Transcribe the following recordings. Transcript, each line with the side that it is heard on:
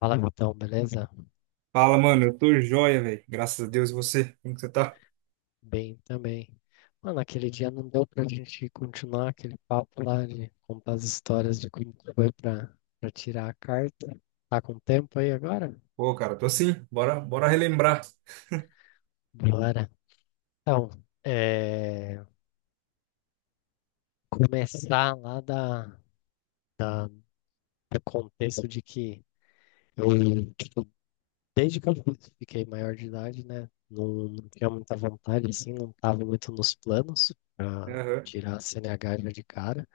left: Fala, Vitão, beleza?
right: Fala, mano, eu tô joia, velho. Graças a Deus, e você? Como que você tá?
left: Bem também. Mano, aquele dia não deu pra gente continuar aquele papo lá de contar as histórias de como que foi pra tirar a carta. Tá com tempo aí agora?
right: Pô, cara, tô assim Bora, bora relembrar.
left: Bora. Então, é, começar lá da, do contexto de que eu, tipo, desde que eu fiquei maior de idade, né? Não, não tinha muita vontade, assim, não tava muito nos planos pra
right: Aham.
left: tirar a CNH já de cara.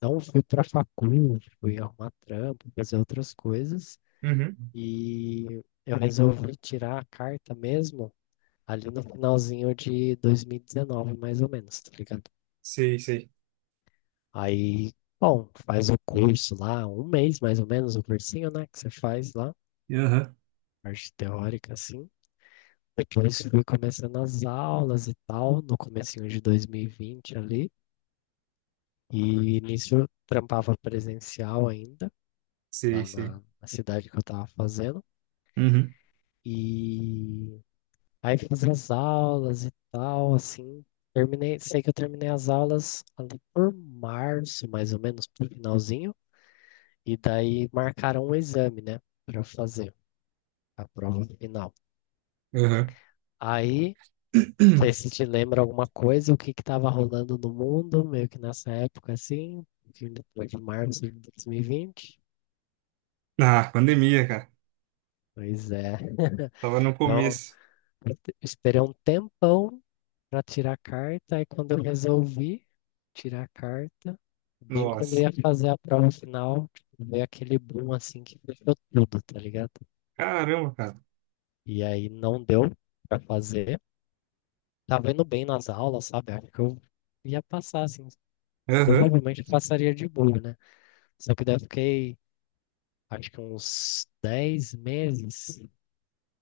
left: Não fui para facul, fui arrumar trampo, fazer outras coisas.
right: Uhum.
left: E eu resolvi tirar a carta mesmo ali no finalzinho de 2019, mais ou menos, tá ligado?
right: Sei, sei.
left: Aí, bom, faz o curso lá, um mês mais ou menos, o cursinho, né, que você faz lá,
right: Aham.
left: parte teórica, assim. Depois fui começando as aulas e tal, no comecinho de 2020 ali. E nisso eu trampava presencial ainda,
right: Sei,
left: lá
right: sei.
left: na cidade que eu tava fazendo.
right: Uhum.
left: E aí fiz as aulas e tal, assim. Terminei, sei que eu terminei as aulas ali por março, mais ou menos, pro finalzinho. E daí marcaram um exame, né, pra eu fazer a prova final.
right: Aham.
left: Aí, não sei se te lembra alguma coisa, o que que tava rolando no mundo, meio que nessa época, assim, que depois de março de 2020.
right: Ah, pandemia, cara.
left: Pois é.
right: Tava no
left: Então,
right: começo.
left: eu esperei um tempão para tirar a carta. Aí quando eu resolvi tirar a carta, bem quando eu
right: Nossa.
left: ia fazer a prova final, tipo, veio aquele boom assim que fechou tudo, tá ligado?
right: Caramba, cara.
left: E aí não deu para fazer. Tava indo bem nas aulas, sabe? Acho que eu ia passar assim.
right: Aham.
left: Provavelmente passaria de boa, né? Só que daí eu fiquei, acho que uns 10 meses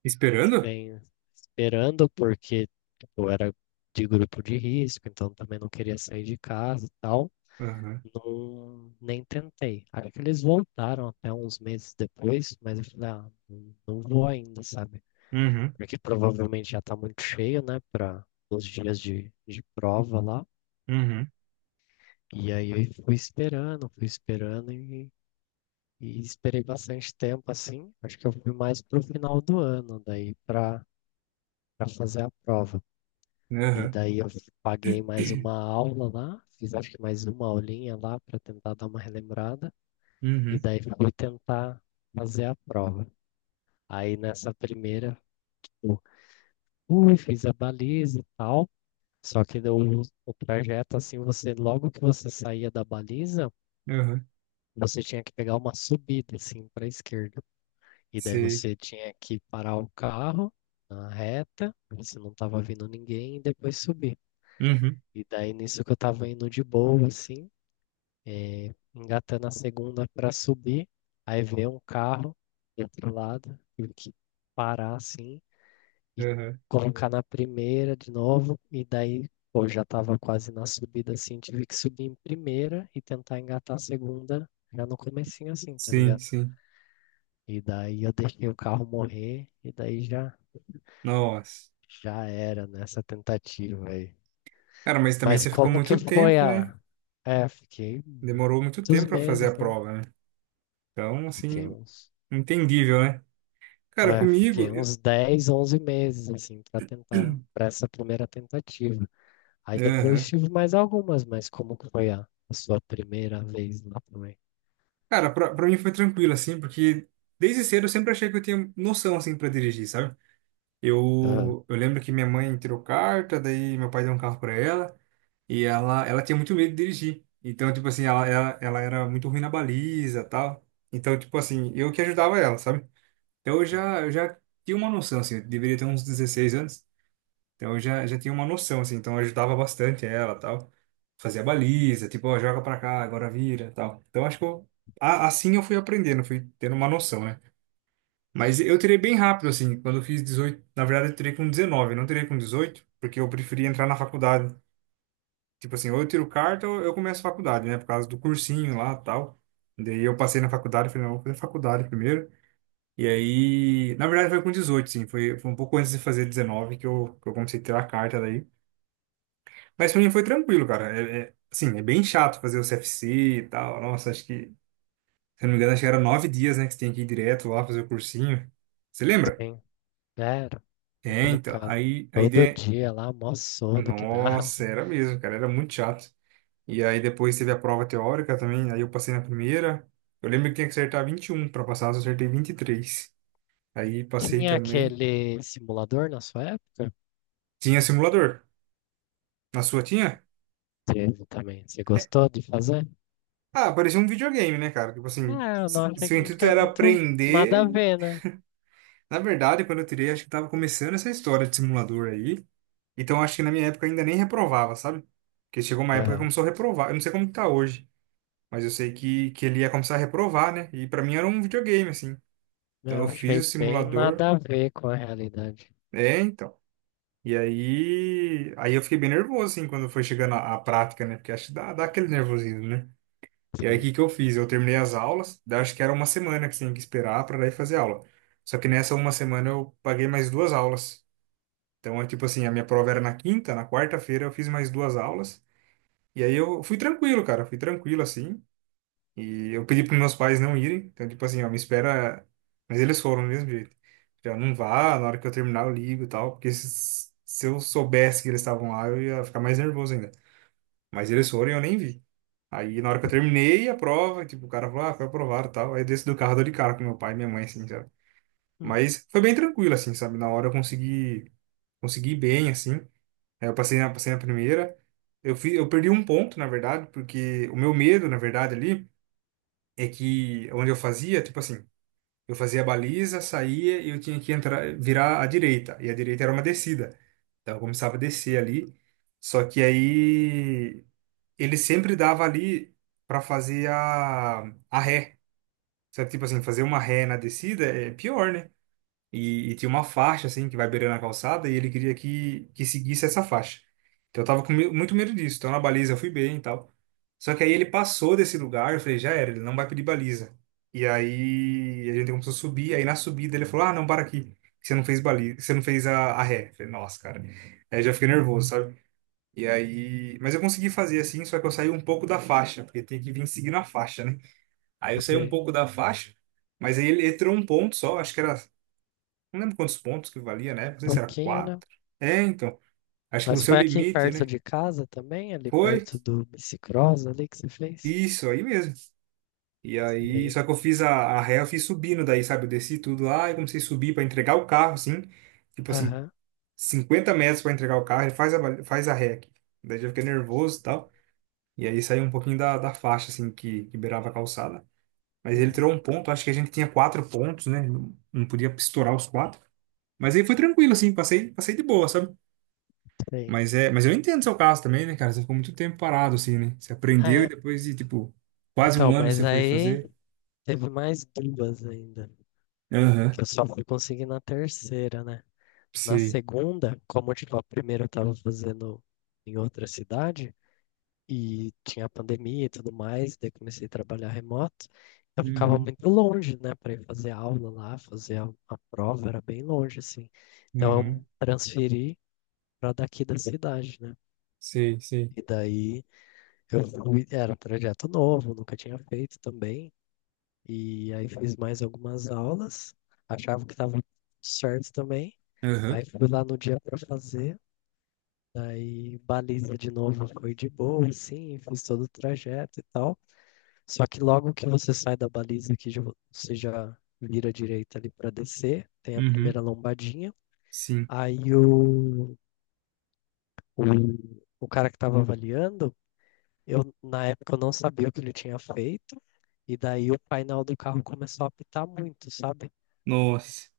right: Esperando?
left: sem, esperando, porque eu era de grupo de risco, então também não queria sair de casa e tal.
right: Aham.
left: Não, nem tentei. Aí que eles voltaram até uns meses depois, mas eu falei, ah, não, não vou ainda, sabe?
right: Uhum.
left: Porque provavelmente já tá muito cheio, né, para os dias de prova lá.
right: Uhum.
left: E aí eu fui esperando e esperei bastante tempo, assim. Acho que eu fui mais pro final do ano, daí para fazer a prova. E
right: Aham.
left: daí eu paguei mais uma aula lá, fiz acho que mais uma aulinha lá para tentar dar uma relembrada. E
right: Uhum.
left: daí fui tentar fazer a prova. Aí nessa primeira, eu fui, fiz a baliza e tal. Só que deu o trajeto, assim, você, logo que você saía da baliza,
right: Aham.
left: você tinha que pegar uma subida, assim, para a esquerda. E daí
right: Sei.
left: você tinha que parar o carro na reta, você não tava vindo ninguém, e depois subir.
right: Uhum.
left: E daí nisso que eu tava indo de boa, assim, eh, engatando a segunda para subir, aí vem um carro do outro lado, tive que parar assim e
right: Aham.
left: colocar na primeira de novo, e daí pô, já estava quase na subida assim, tive que subir em primeira e tentar engatar a segunda já no comecinho assim, tá
right: Sim,
left: ligado?
right: sim.
left: E daí eu deixei o carro morrer e daí já
right: Nossa.
left: já era nessa tentativa aí.
right: Cara, mas também
left: Mas
right: você ficou
left: como que
right: muito
left: foi
right: tempo, né?
left: a... É, fiquei
right: Demorou muito
left: muitos
right: tempo pra fazer
left: meses,
right: a
left: né?
right: prova, né? Então,
left: Fiquei
right: assim,
left: uns
right: entendível, né? Cara,
left: É,
right: comigo.
left: fiquei uns 10, 11 meses, assim, para tentar, para essa primeira tentativa. Aí depois
right: Aham.
left: tive mais algumas, mas como que foi a sua primeira vez lá também?
right: Cara, pra mim foi tranquilo, assim, porque desde cedo eu sempre achei que eu tinha noção, assim, pra dirigir, sabe?
left: Ah,
right: Eu lembro que minha mãe tirou carta, daí meu pai deu um carro pra ela, e ela tinha muito medo de dirigir. Então, tipo assim, ela era muito ruim na baliza tal. Então, tipo assim, eu que ajudava ela, sabe? Então eu
left: sim,
right: já, eu já tinha uma noção, assim, eu deveria ter uns 16 anos. Então eu já tinha uma noção, assim, então eu ajudava bastante ela, tal. Fazia baliza, tipo, ó, joga pra cá, agora vira, tal. Então acho que eu, assim eu fui aprendendo, fui tendo uma noção, né? Mas eu tirei bem rápido, assim, quando eu fiz 18 na verdade eu tirei com 19 não tirei com 18 porque eu preferia entrar na faculdade. Tipo assim, ou eu tiro carta ou eu começo a faculdade, né? Por causa do cursinho lá, tal. Daí eu passei na faculdade, falei, não, vou fazer faculdade primeiro. E aí, na verdade foi com 18 sim, foi, foi um pouco antes de fazer 19 que eu comecei a tirar a carta daí. Mas pra mim foi tranquilo, cara. É, assim, é bem chato fazer o CFC e tal. Nossa, acho que, se eu não me engano, acho que era 9 dias, né, que você tem que ir direto lá fazer o cursinho. Você lembra?
left: sim, era
right: É, então.
left: complicado.
right: Aí a
left: Todo
right: ideia.
left: dia lá, mó sono que dava.
right: Nossa, era mesmo, cara. Era muito chato. E aí depois teve a prova teórica também. Aí eu passei na primeira. Eu lembro que tinha que acertar 21 para passar, eu só acertei 23. Aí passei
left: Tinha
right: também.
left: aquele simulador na sua época?
right: Tinha simulador. Na sua tinha?
left: Teve também. Você
right: É.
left: gostou de fazer?
right: Ah, parecia um videogame, né, cara? Tipo assim,
left: Ah, eu não
right: se,
left: achei
right: se o
left: que não
right: intuito
left: tinha
right: era
left: muito nada a
right: aprender.
left: ver, né?
right: Na verdade, quando eu tirei, acho que tava começando essa história de simulador aí. Então acho que na minha época ainda nem reprovava, sabe? Porque chegou uma época que
left: Aham.
right: começou a reprovar. Eu não sei como que tá hoje, mas eu sei que ele ia começar a reprovar, né? E pra mim era um videogame, assim. Então
left: Eu
right: eu fiz
left: achei
right: o
left: bem
right: simulador.
left: nada a ver com a realidade.
right: É, então. E aí, eu fiquei bem nervoso, assim, quando foi chegando a prática, né? Porque acho que dá aquele nervosismo, né? E aí o
left: Sim.
right: que que eu fiz? Eu terminei as aulas, daí acho que era uma semana que tinha que esperar para daí fazer aula. Só que nessa uma semana eu paguei mais duas aulas. Então é tipo assim, a minha prova era na quinta, na quarta-feira eu fiz mais duas aulas. E aí eu fui tranquilo, cara, fui tranquilo assim. E eu pedi para meus pais não irem. Então, tipo assim, ó, me espera. Mas eles foram do mesmo jeito. Já não vá, na hora que eu terminar eu ligo e tal. Porque se eu soubesse que eles estavam lá, eu ia ficar mais nervoso ainda. Mas eles foram e eu nem vi. Aí na hora que eu terminei a prova, tipo, o cara falou, ah, foi aprovado e tal. Aí eu desci do carro, dou de cara com meu pai e minha mãe, assim, sabe? Mas foi bem tranquilo, assim, sabe? Na hora eu consegui, consegui ir bem, assim. Aí eu passei na primeira. Eu perdi um ponto, na verdade, porque o meu medo, na verdade, ali, é que onde eu fazia, tipo assim, eu fazia a baliza, saía e eu tinha que entrar, virar à direita. E a direita era uma descida. Então eu começava a descer ali. Só que aí ele sempre dava ali para fazer a ré. Sabe, tipo assim, fazer uma ré na descida é pior, né? E tinha uma faixa, assim, que vai beirando a calçada, e ele queria que seguisse essa faixa. Então eu tava com muito medo disso. Então na baliza eu fui bem e tal. Só que aí ele passou desse lugar, eu falei, já era, ele não vai pedir baliza. E aí a gente começou a subir, aí na subida ele falou, ah, não, para aqui, que você não fez baliza, que você não fez a ré. Eu falei, nossa, cara. Aí eu já fiquei nervoso, sabe? E aí. Mas eu consegui fazer assim, só que eu saí um pouco da faixa, porque tem que vir seguindo a faixa, né? Aí eu saí um
left: Sei.
right: pouco da faixa. Mas aí ele entrou um ponto só, acho que era não lembro quantos pontos que valia, né? Não sei se era
left: Pouquinho, né?
right: quatro. É, então. Acho que o
left: Mas
right: seu
left: foi aqui
right: limite,
left: perto
right: né?
left: de casa também, ali
right: Foi
left: perto do bicicross ali que você fez?
right: isso aí mesmo. E aí,
left: Sei.
right: só que eu fiz a ré, eu fiz subindo daí, sabe? Eu desci tudo lá e comecei a subir para entregar o carro, assim. Tipo assim,
left: Aham.
right: 50 metros para entregar o carro, ele faz a ré aqui. Daí eu fiquei nervoso e tal. E aí saiu um pouquinho da faixa, assim, que beirava a calçada. Mas ele
left: Uhum.
right: tirou um ponto, acho que a gente tinha quatro pontos, né? Não, não podia estourar os quatro. Mas aí foi tranquilo, assim, passei, passei de boa, sabe?
left: Sei.
right: Mas é, mas eu entendo seu caso também, né, cara? Você ficou muito tempo parado, assim, né? Você aprendeu e
left: Ah,
right: depois de, tipo, quase
left: então,
right: um ano
left: mas
right: você foi
left: aí
right: fazer.
left: teve mais duas ainda,
right: Aham,
left: que eu só fui conseguir na terceira, né? Na
right: sei.
left: segunda, como tipo, a primeira eu tava fazendo em outra cidade, e tinha a pandemia e tudo mais, daí comecei a trabalhar remoto. Eu ficava
right: Uhum,
left: muito longe, né, para ir fazer aula lá, fazer a prova, era bem longe, assim. Então
right: uhum,
left: eu transferi para daqui da cidade, né?
right: sei, sei.
left: E daí eu fui, era um projeto novo, nunca tinha feito também. E aí fiz mais algumas aulas, achava que estava certo também.
right: Aham,
left: Aí fui lá no dia para fazer, daí baliza de novo foi de boa, assim, fiz todo o trajeto e tal. Só que logo que você sai da baliza aqui, já você já vira à direita ali para descer, tem a
right: uhum,
left: primeira lombadinha.
right: sim.
left: Aí o, o cara que estava avaliando, eu na época eu não sabia o que ele tinha feito, e daí o painel do carro começou a apitar muito, sabe?
right: Nossa.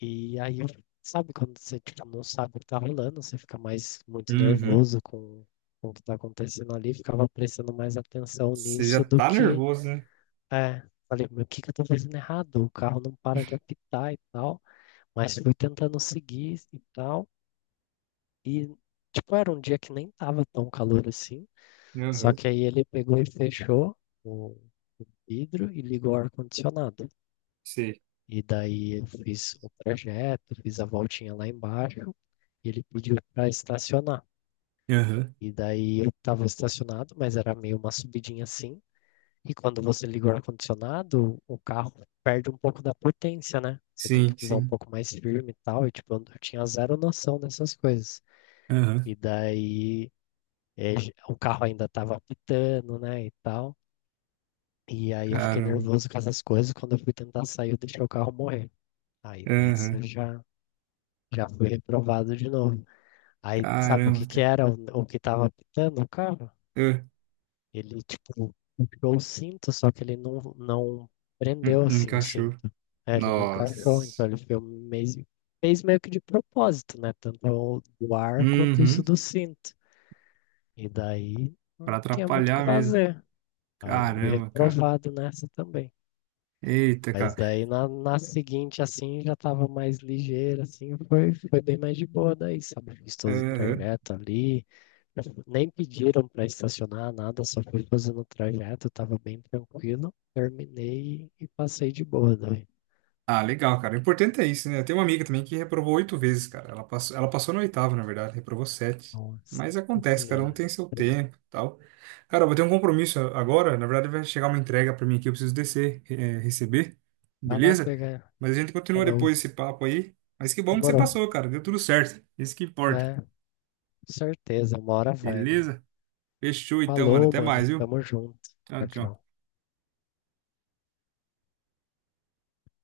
left: E aí, sabe quando você tipo, não sabe o que tá rolando, você fica mais muito
right: Uhum.
left: nervoso com o que tá acontecendo ali, ficava prestando mais atenção
right: Você já
left: nisso do
right: tá
left: que.
right: nervoso, né?
left: É, falei, meu, o que que eu tô fazendo errado? O carro não para de apitar e tal, mas fui tentando seguir e tal, e tipo, era um dia que nem tava tão calor assim, só
right: Aham,
left: que aí ele pegou e fechou o vidro e ligou o ar-condicionado.
right: sei.
left: E daí eu fiz o trajeto, fiz a voltinha lá embaixo, e ele pediu para estacionar.
right: Aham,
left: E daí eu tava estacionado, mas era meio uma subidinha assim, e quando você liga o ar-condicionado, o carro perde um pouco da potência, né? Você tem
right: sim,
left: que pisar um
right: sim.
left: pouco mais firme e tal. E, tipo, eu tinha zero noção dessas coisas.
right: Aham,
left: E daí, o carro ainda tava apitando, né? E tal. E aí eu fiquei
right: caramba.
left: nervoso com essas coisas. Quando eu fui tentar sair, eu deixei o carro morrer. Aí nessa eu
right: Aham,
left: já fui reprovado de novo. Aí, sabe o que
right: caramba,
left: que
right: cara.
left: era o que tava apitando o carro?
right: Ah,
left: Ele, tipo, puxou o cinto, só que ele não prendeu, assim, o
right: encaixou.
left: cinto. É, ele não encaixou, então
right: Nossa.
left: ele meio, fez meio que de propósito, né? Tanto o do ar quanto isso
right: Uhum,
left: do cinto. E daí
right: pra
left: não tinha muito o que
right: atrapalhar mesmo.
left: fazer. Aí eu fui
right: Caramba, cara.
left: reprovado nessa também.
right: Eita,
left: Mas
right: cara.
left: daí na seguinte, assim, já tava mais ligeiro, assim, foi bem mais de boa daí, sabe? Fiz todo o
right: Aham.
left: trajeto ali, nem pediram para estacionar nada, só fui fazendo o trajeto, tava bem tranquilo. Terminei e passei de boa daí.
right: Ah, legal, cara. O importante é isso, né? Eu tenho uma amiga também que reprovou 8 vezes, cara. Ela passou na oitava, na verdade, reprovou sete.
left: Nossa
right: Mas acontece, cara, não
left: senhora.
right: tem seu tempo e tal. Cara, eu vou ter um compromisso agora. Na verdade, vai chegar uma entrega pra mim aqui, eu preciso descer, receber,
left: Vai lá
right: beleza?
left: pegar.
right: Mas a gente continua
left: Falou.
right: depois esse papo aí. Mas que bom que você
left: Demorou.
right: passou, cara. Deu tudo certo. Isso que importa.
left: É, certeza, uma hora vai, né?
right: Beleza? Fechou então, mano.
left: Falou,
right: Até
left: mano.
right: mais, viu?
left: Tamo junto.
right: Tchau,
left: Tchau,
right: tchau.
left: tchau.